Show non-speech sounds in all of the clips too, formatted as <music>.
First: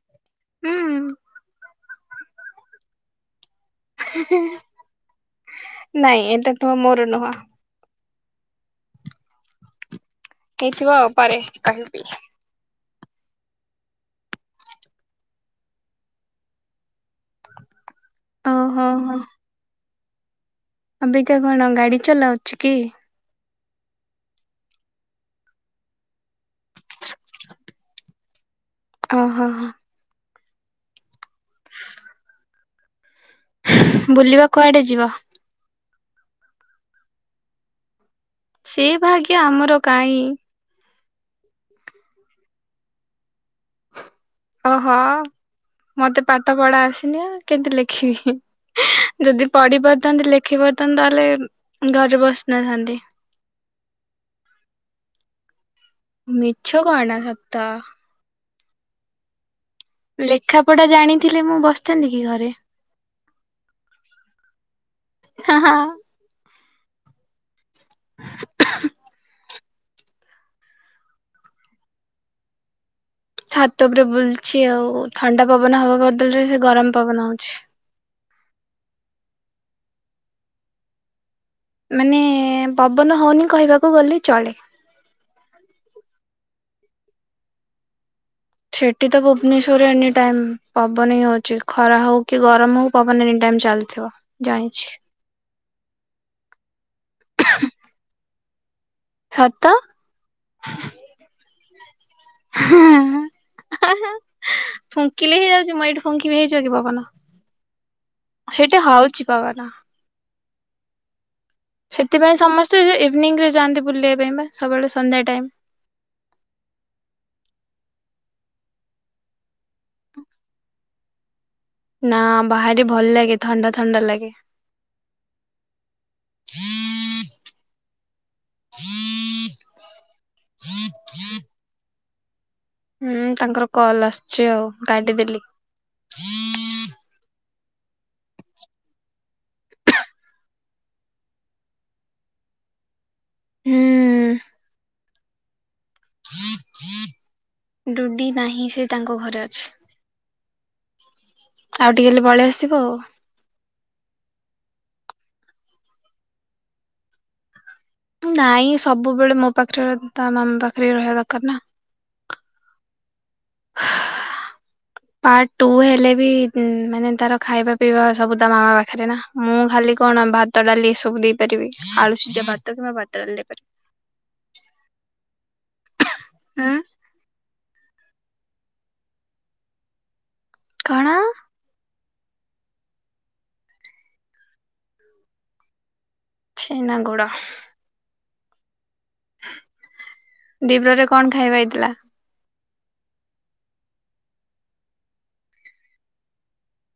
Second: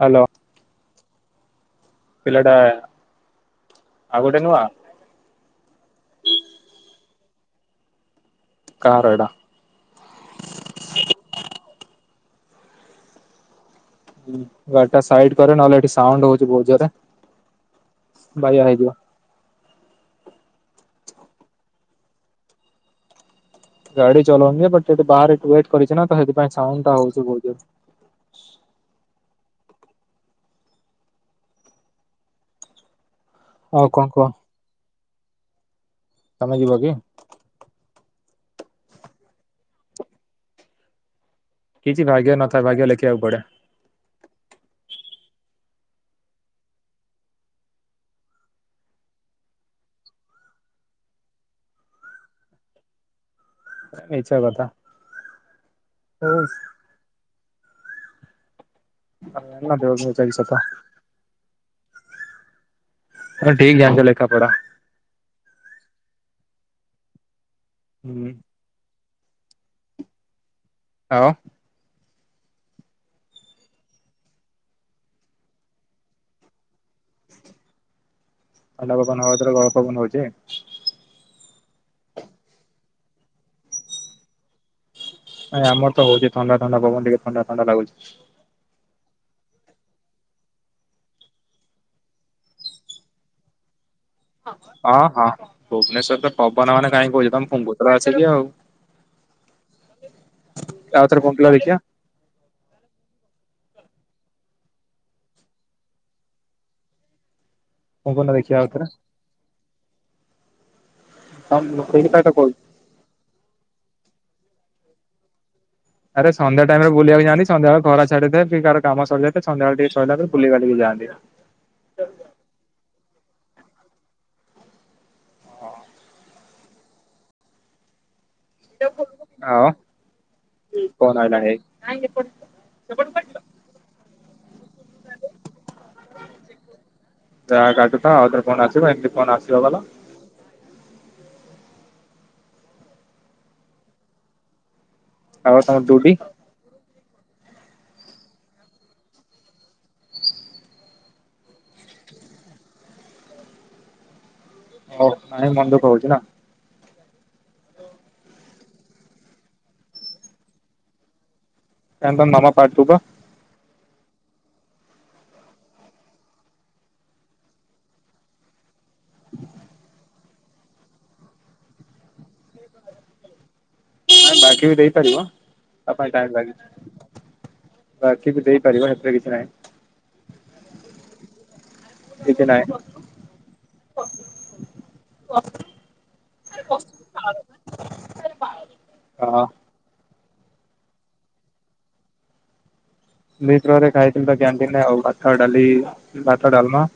Hello ହୁଁ ପିଲାଟା ଆଉ ଗୋଟେ ନୁଆ ନାଇଁ ଏଟା ନୁହଁ ମୋର ନୁହଁ କାରୋଡ଼ା ହେଇଥିବ ଆଉ ପରେ କହିବି ଗାଡି ସାଇଟି କରେ ନହେଲେ ଏଠି ସାଉଣ୍ଡ ହଉଛି ବହୁତ ଜୋର ରେ ବାୟା ଓହୋ ହେଇଯିବ ହୋ ଅବିକା କଣ ଗାଡି ଚଲାଉଛି କି ଗାଡି ଚଲଉନି ବଟ୍ ବାହାରେ ୱାଟ କରିଛି ନା ତ ସେଥିପଁ ସାଉଣ୍ଡ ଟା ହଉଛି ବହୁତ ଜ ଓ ହଁ ହଁ ଆଉ କଣ କୁହ ବୁଲିବା କୁଆଡେ ଯିବା ତମେ ଯିବ କି ସେ ଭାଗ୍ୟ ଆମର କାହିଁ କିଛି ଭାଗ୍ୟ ନଥାଏ ଭାଗ୍ୟ ଲେଖିବାକୁ ପଡେ ଓହୋ ମତେ ପାଠ ପଢା ଆସିନି ଆ କେମତି ଲେଖିବି ଯଦି ପଢି ପାରୁିଥାନ୍ତେ ଲେଖି ପାରୁିଥାନ୍ତେ ତାହେଲେ ଘରେ ବସି ନଥାନ୍ତି ମିଛ କଥା ମିଛ କଣ ସତ <unintelligible> ଲେଖାପଢା ଜାଣିଥିଲେ ମୁଁ ବସିଥାନ୍ତି କି ଘରେ ହ ଠିକ ଯ ଆସ ଲେଖା ପୁରା ହଁ ହଁ ହୁଁ ହଉ ଛାତ ଉପରେ ବୁଲଛି ଆଉ ଥଣ୍ଡା ପବନ ହବା ବଦଳରେ ସେ ଗରମ ପବନ ହଉଛି ଅଣ୍ଡା ପବନ ହଥର ଗରମ ପବନ ହଉଛି ମାନେ ପବନ ହଉନି କହିବାକୁ ଗଲେ ଚଳେ ନାଇଁମର ତ ହଉଛି ଥଣ୍ଡା ଥଣ୍ଡା ପବନ ଟିକେ ଥଣ୍ଡା ଥଣ୍ଡା ଲାଗୁଛି ସେଛଠି ତ ଭୁବନେଶ୍ଵରରେ ଏନି ଟାଇମ ପବନ ହି ହଉଛି ଖରା ହଉ କି ଗରମ ହଉ ପନ ଏନି ଟାଇମ ଚାଲଛ ହଁ ହଁ ଭୁବନେଶ୍ଵର ରେ ପବନ ମାନେ କାହିଁ କହୁଛ ତମ ଫୁଙ୍ଗୁତ୍ରା ଆସ କି ଆଉ ସତ, ଆଉଥରେ ପୁଙ୍ଗୁଥିଲ ଦେଖିବା ହୁଁ ହୁଁ ଫୁଙ୍କିଲେ ହେଇଯାଉଛି ମୁଁ ଏଇଠି ଫୁଙ୍କିବି ହେଇଯିବ କି ପବନ ପୁଙ୍ଗୁନ ଦେଖିବା ସେଇଟି ଆଉଥରେ ହଉଚି ପବନ। ସେଇ କଥା ସେଥିପାଇଁ କହୁଛି। ସମସ୍ତେ ସେ ଇଭିନିଂରେ ଯାଆନ୍ତି ବୁଲିବା ପାଇଁ ପା ସବୁବେଳେ ସନ୍ଧ୍ୟା ଟାଇମ୍। ଆରେ ସନ୍ଧ୍ୟା ଟାଇମ୍ ରେ ବୁଲିବାକୁ ଯଆନ୍ତି, ସନ୍ଧ୍ୟାବେଳେ ଖରା ଛାଡିଥାଏ କି କାହାର କାମ ସରି ଯାଇ ଥାଏ, ସନ୍ଧ୍ୟା ବେଳେ ଟିକେ ଛଅଟାରୁ ବୁଲି ବାଲିକି ଯାଆନ୍ତି। ନାଁ ବାହାରେ ଭଲ ଲାଗେ, ଥଣ୍ଡା ଥଣ୍ଡା ଲାଗେ। <unintelligible> ହୁଁ ତାଙ୍କର କଲ୍ ଆସୁଛି ଆଉ କାଟି ଦେଲି। ଯାହା କାଟୁଥାଅ ଆଉଥରେ ଫୋନ୍ ଆସିବ, ଏମିତି ଫୋନ୍ ଆସିବା ଭଲ। ହୁଁ। ଆଉ ତମର ଡୁଡ଼ି? ଡୁଡି ନାହିଁ ସେ ତାଙ୍କ ଘରେ ଅଛି। ଆଉ ଟିକେ ହେଲେ ବଳେ ଆସିବ ଆଉ। ହଉ ନାହିଁ ମନ ଦୁଃଖ ହଉଛି ନା? ନାଇଁ ସବୁବେଳେ ମୋ ପାଖରେ ତା ମାମା ପାଖରେ ରହିବା ଦରକାର ନା। <unintelligible> <inaudible> ପାର୍ଟ ଟୁ ହେଲେ ବି ମାନେ ତାର ଖାଇବା ପିଇବା ସବୁ ତା ମାମା ହେଲେ ନା, ମୁଁ ଖାଲି କଣ ଭାତ ଡାଲି ଏ ସବୁ ଦେଇପାରିବି ଆଳୁ ସିଝା ଭାତ କିମ୍ବା ଭାତ ଡାଲି ଦେଇପାରିବି। ବାକି ବି ଦେଇପାରିବ ତା ପାଇଁ ଟାଇମ୍ ଲାଗି ଉଁ ବାକିିବି ଦେଇପାରିବ ହେଥିରେ କିଛି ନାହିଁ। କଣ? କିଛିନାଇଁ <unintelligible> ଛେନା ଗୁଡ <unintelligible> ଦିପ୍ରରେ କଣ ଖାଇବା ହେଇଥିଲା? ଦି ପ୍ରହରେ ଖାଇଥିଲି ପା କ୍ୟାଣ୍ଟିନରେ ଆଉ ଭାତ, ଡାଲି, ଭାତ ଡାଲମା।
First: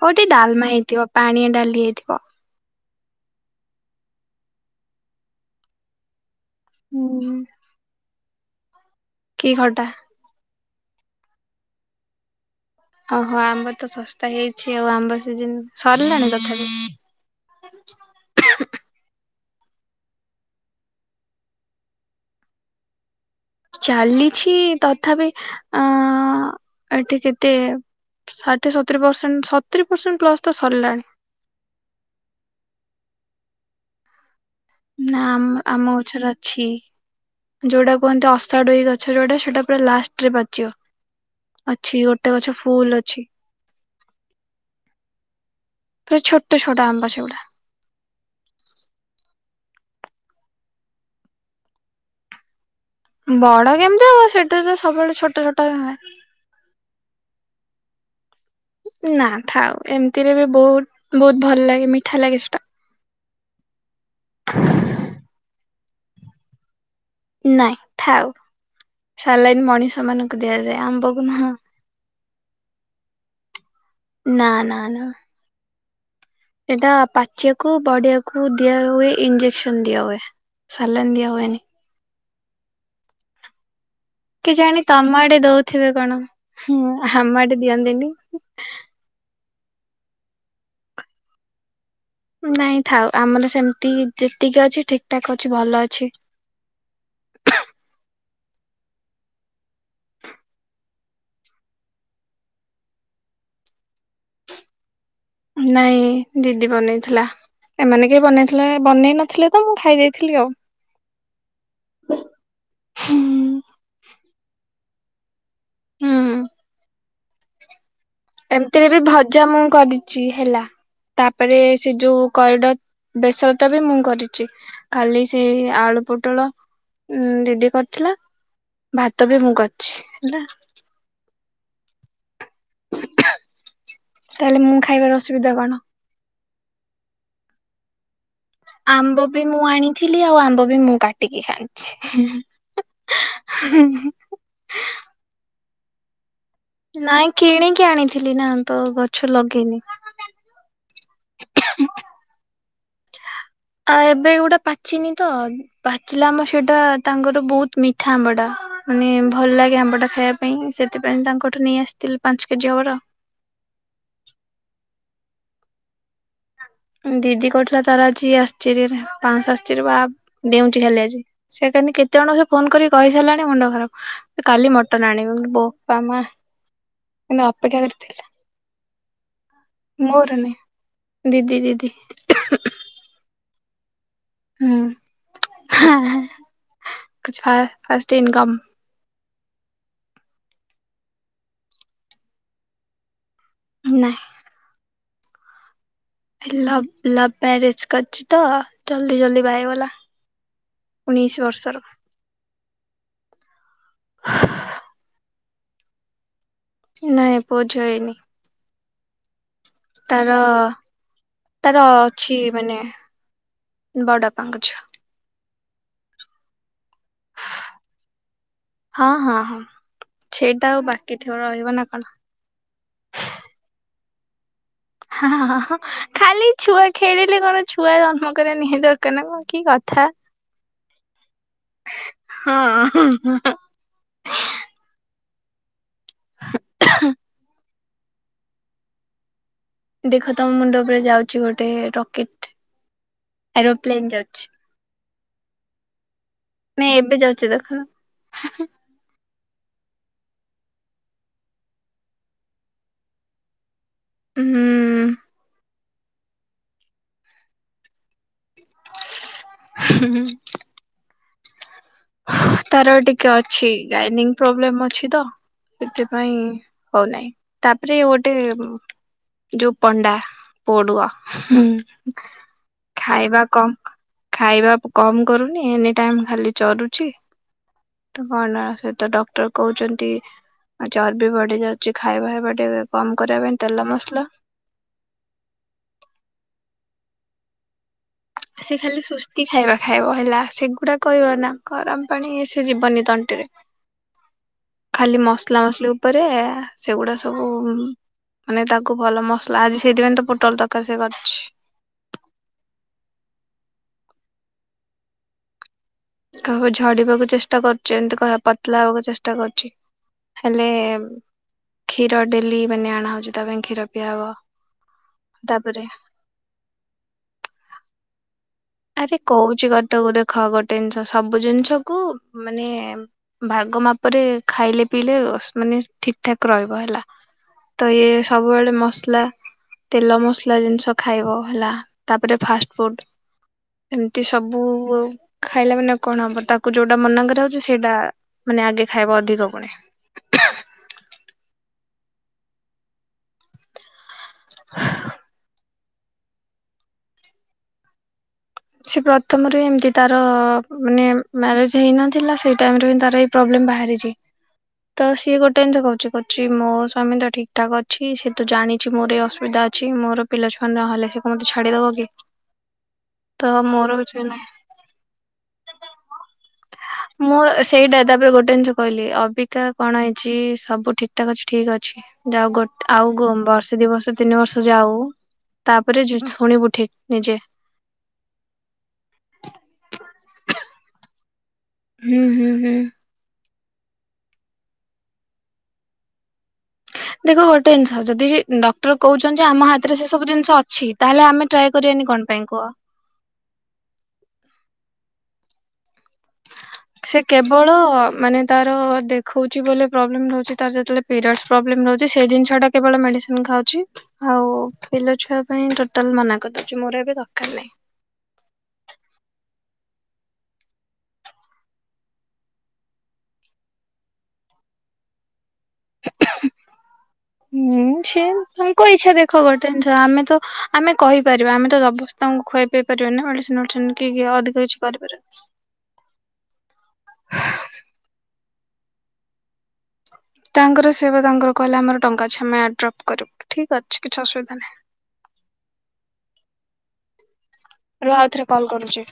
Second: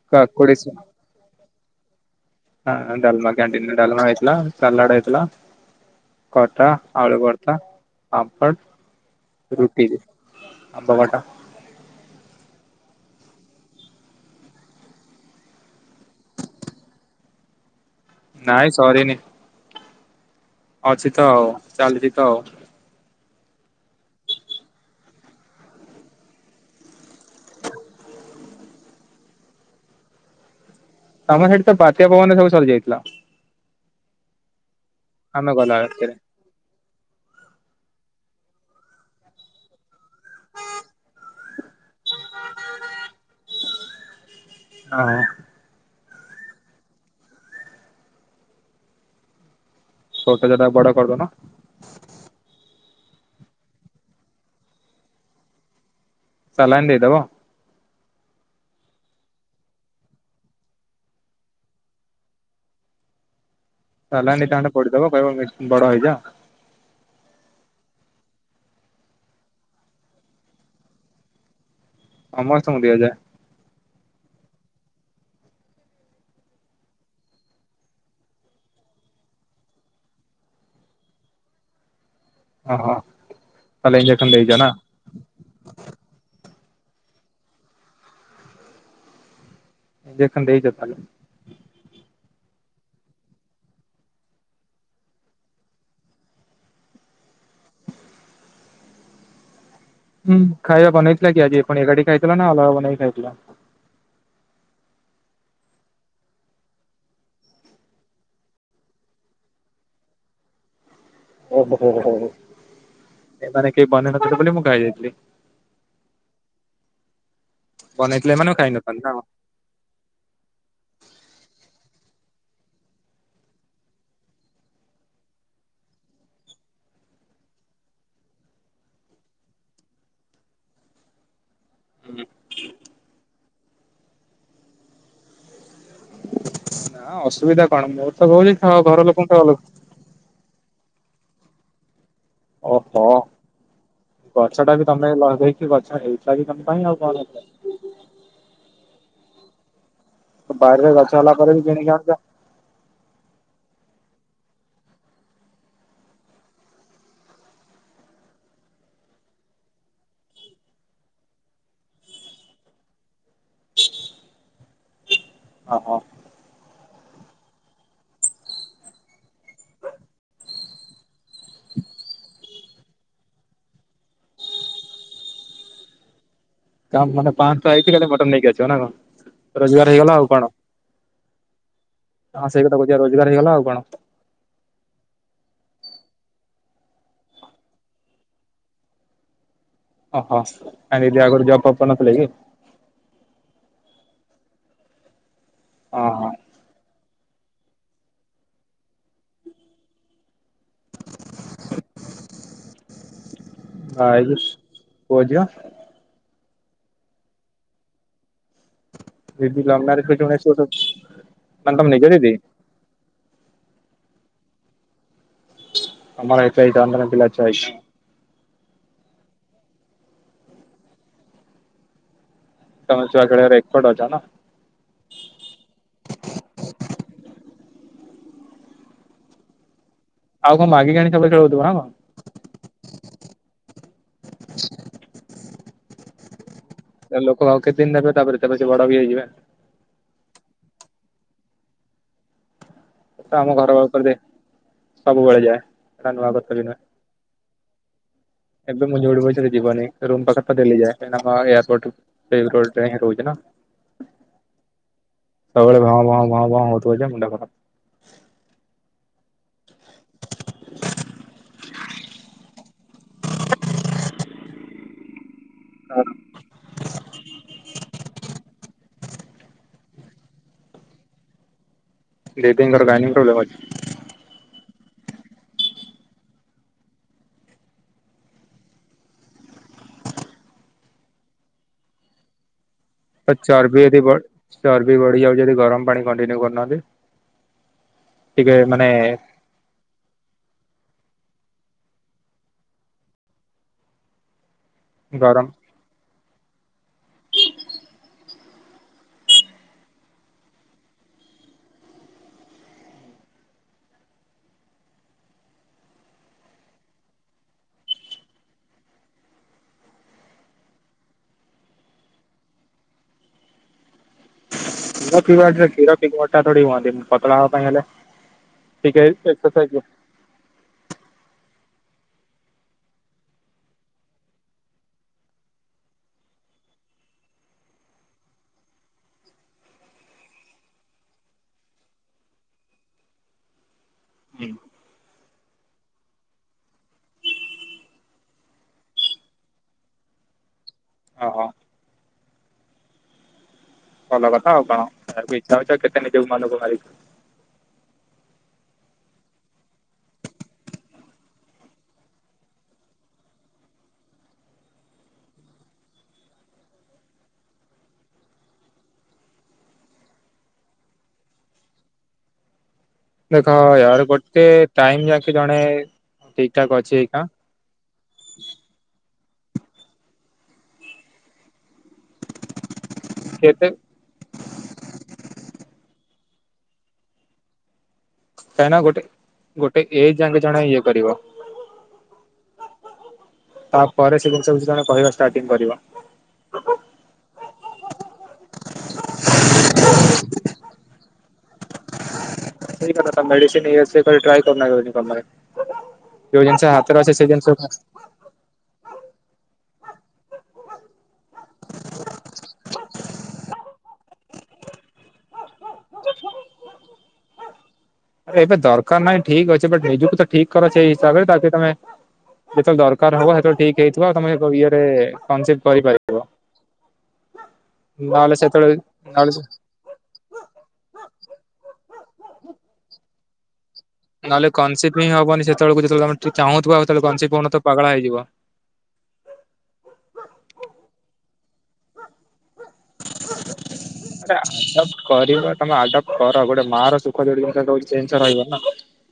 କୋଉଠି କାକୁଡି ଡାଲମା ହେଇଥିବ, ପାଣିଆ ଡାଲି ହେଇଥିବ। ହଁ ହଁ ଡାଲମା କ୍ୟାଣ୍ଟିନ୍ରେ ଡାଲମା ହେଇଥିଲା, ସାଲାର୍ଡ଼୍ ହେଇଥିଲା। ଖଟା, ଆଳୁ ହୁଁ। ଭର୍ତା, ପାମ୍ପଡ଼, କି ଖଟା ରୁଟିଯେ। ଆମ୍ବ ଖଟା। ଓହୋ ଆମ୍ବ ତ ଶସ୍ତା ହେଇଛି ଆଉ ଆମ୍ବ ସିଜିନ ସରିଲାଣି ତଥାପି। ନାଇଁ ସରିନି। ଅଛି ତ ଆଉ, ଚାଲିଛି ତ ଆଉ। ଚାଲିଛି ତଥାପି ଅଁ ଏଠି କେତେ? ଷାଠିଏ, ସତୁରୀ ପରସେଣ୍ଟ, ସତୁରି ପରସେଣ୍ଟ ପ୍ଲସ୍ ତ ସରିଲାଣି। ତମ ସେଇଠି ତ ବାତ୍ୟା ପବନରେ ସବୁ ସରିଯାଇଥିଲା। ନା ଆମେ ଆମ, ଗଲା ଆମ ରାତିରେ ଗଛରେ ଅଛି, ଯୋଉଟା କୁହନ୍ତି ଅସାଡୋଇ ଗଛ ଯୋଉଟା ସେଟା ପୁରା ଲାଷ୍ଟରେ ପାଚିବ। ଅଛି ଗୋଟେ ଗଛ ଫୁଲ୍ ଅଛି। <unintelligible> ପୁରା ଛୋଟ ଛୋଟ ଆମ୍ୱ ସେଗୁଡ଼ା। ଛୋଟ ଯୋଉଟା ବଡ଼ କରିଦଉନ। ବଡ କେମିତି ହବ ସେଇଟା ତ ସବୁବେଳେ ଛୋଟ ଛୋଟ ହୁଏ। ସାଲାଇନ୍ ଦେଇଦବ। ନା ଥାଉ ଏମିତିରେ ବି ବହୁତ ବହୁତ ଭଲ ଲାଗେ ମିଠା ଲାଗେ ସେଟା। ସାଲାଇନ୍ କାଣ୍ଡ୍ ଫୋଡିଦବ, କହିବ ମିସ୍ ବଡ ହେଇଯା। ନାଇଁ ଥାଉ, ସାଲାଇନ୍ ମଣିଷ ମାନଙ୍କୁ ଦିଆଯାଏ ଆମ୍ବକୁ ନୁହଁ। ସମସ୍ତଙ୍କୁ ଦିଆଯାଏ। ନା ନା ନା ସେଇଟା ପାଚିବାକୁ ବଡିଆକୁ ଦିଆ ହୁଏ, ଇଞ୍ଜେକସନ ଦିଆ ହୁଏ। ସାଲାଇନ ଦିଆ ହୁଏନି। ଓହୋ ତାହେଲେ ଇଞ୍ଜେକ୍ସନ ଦେଇଛ ନା କେଜାଣି ତମ ଆଡେ ଦେଉଥିବେ କଣ ହଁ ଆମ ଆଡେ ଦିଅନ୍ତିନି। ଇଞ୍ଜେକ୍ସନ ଦେଇଛ ତାହେଲେ ନାଇଁ ଥାଉ ଆମର ସେମିତି ଯେତିକି ଅଛି ଠିକ ଠାକ୍ ଅଛି ଭଲ ଅଛି। ହୁଁ ଖାଇବା ବନେଇଥିଲା କିଏ ଆଜି ପୁଣି ଏକାଠି ଖାଇଥିଲ ନା ଅଲଗା ବନେଇ ଖାଇଥିଲ। ନାଇଁ ଦିଦି ବନେଇଥିଲା। ଏମାନେ କେହି ବନେଇଥିଲେ ବନେଇ ନଥିଲେ ତ ମୁଁ ଖାଇ ଦେଇଥିଲି ଆଉ। ଓହୋ ହୋ ହୁଁ ଏମାନେ କିଏ ବନେଇନ ଥିଲି ବୋଲି ମୁ ଖାଇଦେଇଥିଲି। ହୁଁ ହଁ ବନେ ଏମିତିରେ ବି ଭଜା ମୁଁ କରିଛି ହେଲା। ତାପରେ ସେ ଯୋଉ କରିଡର ବେସରତା ବି ମୁଁ କରିଛି। ଖାଲି ସେଇ ଆଳୁ ପୋଟଳ ଦିଦି କରିଥିଲା। ଭାତ ବି ମୁଁ କରିଛି ହେଲା। ହୁଁ ତାହେଲେ ମୁଁ ଖାଇବାର ଅସୁବିଧା କଣ। ନା ଅସୁବିଧା କଣ ମୋର ତ ହଉଛି ଖାଅ ଘର ଲୋକଙ୍କୁ ଅଲଗା ଥିଲି ଆଉ ଆମ୍ବ ବି ମୁଁ କାଟିକି ଖାଇଛି। ଓହୋ ଗଛ ଟା ବି ତମେ ଲଗେଇକି ଗଛ ହେଇଥିଲା କି ତମେ ନାଇଁ କିଣିକି ଆଣିଥିଲି ନା ତ ଗଛ ଲଗେଇନି। ବାରିରେ ଗଛ ହେଲା ପରେ ବି କିଣିକି ଆଣୁଛ। ଆଉ ଏବେ ଗୋଟେ ପାଚିନି ତ ପାଚିଲା ଆମ୍ବ ସେଇଟା ତାଙ୍କର ବହୁତ ମିଠା ଆମ୍ବ ଟା ମାନେ ଭଲ ଲାଗେ ଆମ୍ବ ଟା ଖାଇବା ପାଇଁ ସେଥିପାଇଁ ତାଙ୍କଠୁ ନେଇ ଆସିଥିଲି ପାଞ୍ଚ କେଜି ହବର। ଓହୋ ଦିଦି କହୁଥିଲା ତାର ଆଜି ଆସିଚ ପାଞ୍ଚଶ ଆସିଚି ବା ଦେଉଁଛି ଖାଲି ଆଜି। ସେକାନି କେତେ ଜଣଙ୍କୁ ସେ ଫୋନ କରି କହିସାରିଲାଣି ମୁଣ୍ଡ ଖରାପ। କାଲି ମଟନ ଆଣିବ ବୋପା ମା। ତା ମାନେ କିନ୍ତୁ ପାଞ୍ଚଥହ ଅପେକ୍ଷା ଆଇଚି କାଲି କରିଥିଲା ମଟନ ନେଇକି ଆସିବ ନା କଣ ରୋଜଗାର ହେଇଗଲା ଆଉ କଣ। ଦି ଦିଦି ହଁ ସେଇ ରୋଜଗାର ହେଇଗଲା ଆଉ କଣ। ହୁଁ ଫାଷ୍ଟ ଇନକମ୍। ଓହୋ କାଇଁ ଦିଦି ଆଗରୁ ଜବ୍ ଅପ୍ କରୁନଥିଲେ କି? ନାଇଁ ଓ ହଁ ଲଭ୍ ଲଭ୍ ମ୍ୟାରେଜ କରିଛି ତ ଜଲ୍ଦି ଜଲ୍ଦି ବାହା ହେଇଗଲା। ଉଣେଇଶ ବର୍ଷର ଆଉ ଯୁ ପୁଅ ଝିଅ? ନାଇଁ ପୁଅ ଝିଅ ହେଇନି। ଦିଦି ଲଭ ତାର ତାର ନିଜ ଦିଦି ଅଛି ମାନେ ବଡବାପାଙ୍କ ଝିଅ। ଆମର ଏବେ ଏଟା ଆମର ପିଲା ଛୁଆ ହେଇ ହଁ- ହଁ- ହଁ ସେଟା ଆଉ ବାକି ଥିବ ରହିବ ନା କଣ। ତମେ ଛୁଆ ଖେଳେଇ ବାରେ ଏକ୍ପପଟ୍ ଅଛ ନା। ହଁ- ହଁ ଖାଲି ଛୁଆ ଖେଳିଲେ କଣ ଛୁଆ ଜନ୍ମ କରିବା ନିହାତି ଦରକାର୍ ନା କଣ କି କଥା। ଆଉ କଣ ମାଗିକି ଆଣି ଚଲୋଉଚ ବୋଧେ ନାକଣ? ହଁ-ଅଁ <unintelligible> ଲୋକ ଆଉ କେତେ ଦିନ୍ ନେବେ ତାପରେ ତବେ ସେ ବଡ ବି ହେଇଯିବେ। ଦେଖ ତମ ମୁଣ୍ଡ ଉପରେ ଯାଉଛି ଗୋଟେ ରକେଟ୍। ତ ଆମ ଘର ପାଖରେ ଯାଏ, ସବୁବେଳେ ଯାଏ। ନାଇଁ ଏବେ ଯାଉଛି ଦେଖ <unintelligible> ମୁ ଯୋଉଠି କହୁଚି ଯିବନି ରୁମ୍ ପାଖରେତ ଡେଲି ଯାଏ, ଏ ଆମ ଏୟପୋର୍ଟ। ଏ କଲ୍ ଟା ଆଜ୍ଞା ରହୁଛି ନା। ହୁଁ -ଉଁ-ଉ ସବେଳେ ଭଁ- ଭଁ -ଭଁ-ଭଁ-ଭଁ ହଉଥିବ ଯେ ମୁଣ୍ଡ ଖରାପ୍। ହୁଁ -ହୁଁ। ତାର ଟିକେ ଅଛି ଗାଇନି ପ୍ରୋବ୍ଲେମ୍ ଅଛି ତ, ସେଥିପାଇଁ ହଉ ନାଇଁ, ତାପରେ ଗୋଟେ ଯୋଉ ପଣ୍ଡା ପଡୁଆ ହୁଁ -ଉଁ ଦିଦିଙ୍କର ଗାଇନିଙ୍ଗ ପ୍ରୋବ୍ଲେମ ଖାଇବା ଅଛି କମ୍ ଖାଇବା କମ୍ କରୁନି ଏନି ଟାଇମ୍ ଖାଲି ଚରୁଚ୍ ଛି ତ କଣ ସେତ ଡକ୍ଟର କହୁଛନ୍ତି। ଆଉ ଚର୍ ବି ବଢି ଯାଉଛି ଖାଇବା ହେବା ଟିକେ କମ୍ ତ କରିବା ପାଇଁ ଚର୍ବି ତେଲ ଯଦି ବ ମସଲା। ଚର୍ବି ବଢିଯାଉଛି ଯଦି ଗରମ୍ ପାଣି କଣ୍ଟିନ୍ୟୁ କରୁନାହାନ୍ତି। ଟିକେ ସେ ମାନେ ଖାଲି ସୁସ୍ଥ୍ କେତି ଖାଇବା ଖାଇବ ହେଲା, ସେଗୁଡାକ କହିବ ନା ଗରମ୍ ପାଣି ସେ ଯିବନି ତଣ୍ଟିରେ। ଖାଲି ଗରମ ମସଲା ମସ୍ ଲି ଉପରେ ସେଗୁଡା ସବୁ ଉ-ଉ ମାନେ ତାକୁ ଭଲ ମସଲା ଆଜି ସେଇଥିପାଇଁ ତ ପୋଟଲ ତରକାରୀ ସେ କରିଛି। କହିବ ଝଡିବାକୁ ଚେଷ୍ଟା କର୍ଚି ଏମିତି କହିବା ପତଳା ହେବାକୁ ଚେଷ୍ଟା କର୍ଛି। ହେଲେ କ୍ଷୀର ଡେଲି ମାନେ ଆଣା ହଉଚି ତା ପାଇଁ କ୍ଷୀର ପିଆହବ। <unintelligible> ପତଳା ହବା ପାଇଁ ହେଲେ <unintelligible> ଖ ଗୋଟେ ଜିନିଷ ସବୁ ଜିନିଷ କୁ ମାନେ-ଏ-ଏ ଭାଗ ମାପରେ ଖାଇଲେ ପିଇଲେ ମାନେ ଠିକ୍ ଠାକ୍ ରହିବ ହେଲା। ତ ଇଏ ସବୁବେଳେ ମସଲା। ତେଲ ମସଲା ଜିନିଷ ଖାଇବ ହେଲା ତାପରେ ଫାଷ୍ଟ୍ ଫୁଡ୍ ଏମିତି ହୁଁ ସବୁ ଖାଇଲେ ମାନେ କଣ ହବ ତାକୁ ଯୋଉଟା ମନା କରାହୋଉଛି ସେଇଟା ମାନେ ଆଗେ ଖାଇବ ଅଧିକ ଫୁଣି। ଓହ। ଭଲ କଥା ଆଉ କଣ ଇଚ୍ଛା ମିଛା କେତେ ନିଜ ମନକୁ ମାରି ସେ ପ୍ରଥମରୁ ଏମିତି ତାର-ଅଁ-ଅ ମାନେ ମ୍ୟାରେଜ୍ ହେଇନଥିଲା, ସେଇ ଟାଇମ୍ ରେ ତାର। ପ୍ରୋବ୍ଲେମ୍ ବାହାରିଛି। ତ ସିଏ ଗୋଟେ ଜିନିଷ କହୁଛି କରୁଛି ମୋ ସ୍ବାମୀ ତ ଠିକ୍ ଠାକ୍ ଅଛି, ସିଏ ତୁ ଜଣିଛି ମୋର ଇ ଅସୁବିଧା ଅ ଅଛି, ମୋର ପିଲାଛୁଆ ନହଲେ ସେ କଣ ମୋତେ ଛାଡିଦବ କି। ତ ଦେଖ ମୋର ଏଆଡେ କିଛି ନାହିଁ ଗୋଟେ ଟାଇମ୍ ଯାକି ଜଣେ ଠିକ୍ ଠାକ୍ ଅଛି ଏନା। ମୁଁ ସେଇଟା ତାପରେ ଗୋଟେ ଜିନିଷ କହିଲେ ଅବିକା କଣ ହେଇଛି ସବୁ ଠିକ୍ ଠାକ୍ ଅଛି ଠିକ୍ ଅଛି। <unintelligible> ଆଉ ଗୋ କେତେ ବର୍ଷେ ଦି ବର୍ଷ ତିନି ବର୍ଷ ଯାଉ ତାପରେ ଶୁଣିବୁ ଠିକ ନିଜେ। କାହିଁକି ନା ଗୋଟେ ଗଟେ ଏଜ ଯାଙ୍କେ ଜଣେ ଇଏ କରିବ। ହୁଁ ହୁଁ ହୁଁ। ତାପରେ ସେ ଜିନିଷକୁ କି ଜଣେ କହିବା ଷ୍ଟାର୍ଟିଂ କରିବ। ଦେଖ ଗୋଟେ ଜିନିଷ ଯଦି ଡକ୍ଟର କହୁଛନ୍ତି ଯେ ଆମ ହାତରେ ସେ ସବୁ ଜିନିଷ ଅଛି ତାହେଲେ ଆମେ ଟ୍ରାଏ କରିବାନି କଣ ପାଇଁ କୁହ ସେଇକଥା ମେଡିସିନ ଏ ସେ ଟ୍ରାଏ <unintelligible> ସେ ଜିନିଷ କେବଳ ଆରେ ମାନେ ତାର ଦେଖଉଛି ବ ପ୍ରୋବ୍ଲେମ ରହୁଛି ତାର ଯେତେବେଳେ ପିରିୟଡ଼ ପ୍ରୋବେଲମ୍ ରଛି ସେ ଜିନିଷଟା କେବଳ ମେଡିସିନ ଖାଉଛି। ଆଉ ପିଲ ଛୁଆ ପାଇଁ ଟୋଟାଲ ମନା କରିଦଉଛି ମୋର ଏବେ ଦରକାର ନାହିଁ। ଏବେ ଦରକାର ନାହିଁ ଠିକ ଅଛି ବଟ ନିଜକୁ ତ ଠିକ କର ସେଇ ହିସାବରେ ତାକି ତମେ ଯେତେବେଳେ ଦରକାର ହବ ସେତେବେଳେ ଠିକ ହେଇଥିବ ତମେ ଇଏରେ କନସି କରିପାରିବ। ହୁଁ ସେ ନହେଲେ ସେତେବେଳେ ତାଙ୍କ ଇଛା ନହେଲେ ଦେଖ ଗୋଟେ ଆମେ ତ ଆମେ କହିପାରିବା ଆମ ତ ଜବରଦସ୍ତି ତାଙ୍କୁ ଖୁଏଇ ପିଏଇ ପାରିବା ନି ନା ମେଡିସିନ କି ନହେଲେ ଅଧିକ କିଛି କନସିିପ ହିଁ କରିପାରିବାନି। ହବନି ସେତବେଳ ଯେତେବେଳେ ଆମେ ଚାଁହୁ ଥିବା ସେତେବେଳେ କନ୍ସିିପ୍ଟ ହେଉନଥିବ ପାଗଳା ହେଇଯିବ। ତାଙ୍କର ସେ ବା ତାଙ୍କର କହିଲେ ଆମର ଟଙ୍କା ଅଛି ଆମେ ଆଡ୍ରପ୍ କରିବୁ ଠିକ ଅଛି କିଛି ଅସୁବିଧା ନାହିଁ। ଆଡପ୍ଟ କରିବ ତମେ ଆଡପ କର ଗୋଟେ ମା ର ସୁଖ ଯୋଉଟ ଜିନିଷ ନାହିଁ ରୁହ ଜିଷ ଆଉଥରେ ରହିବ ନା। କଲ୍ କରୁଛି।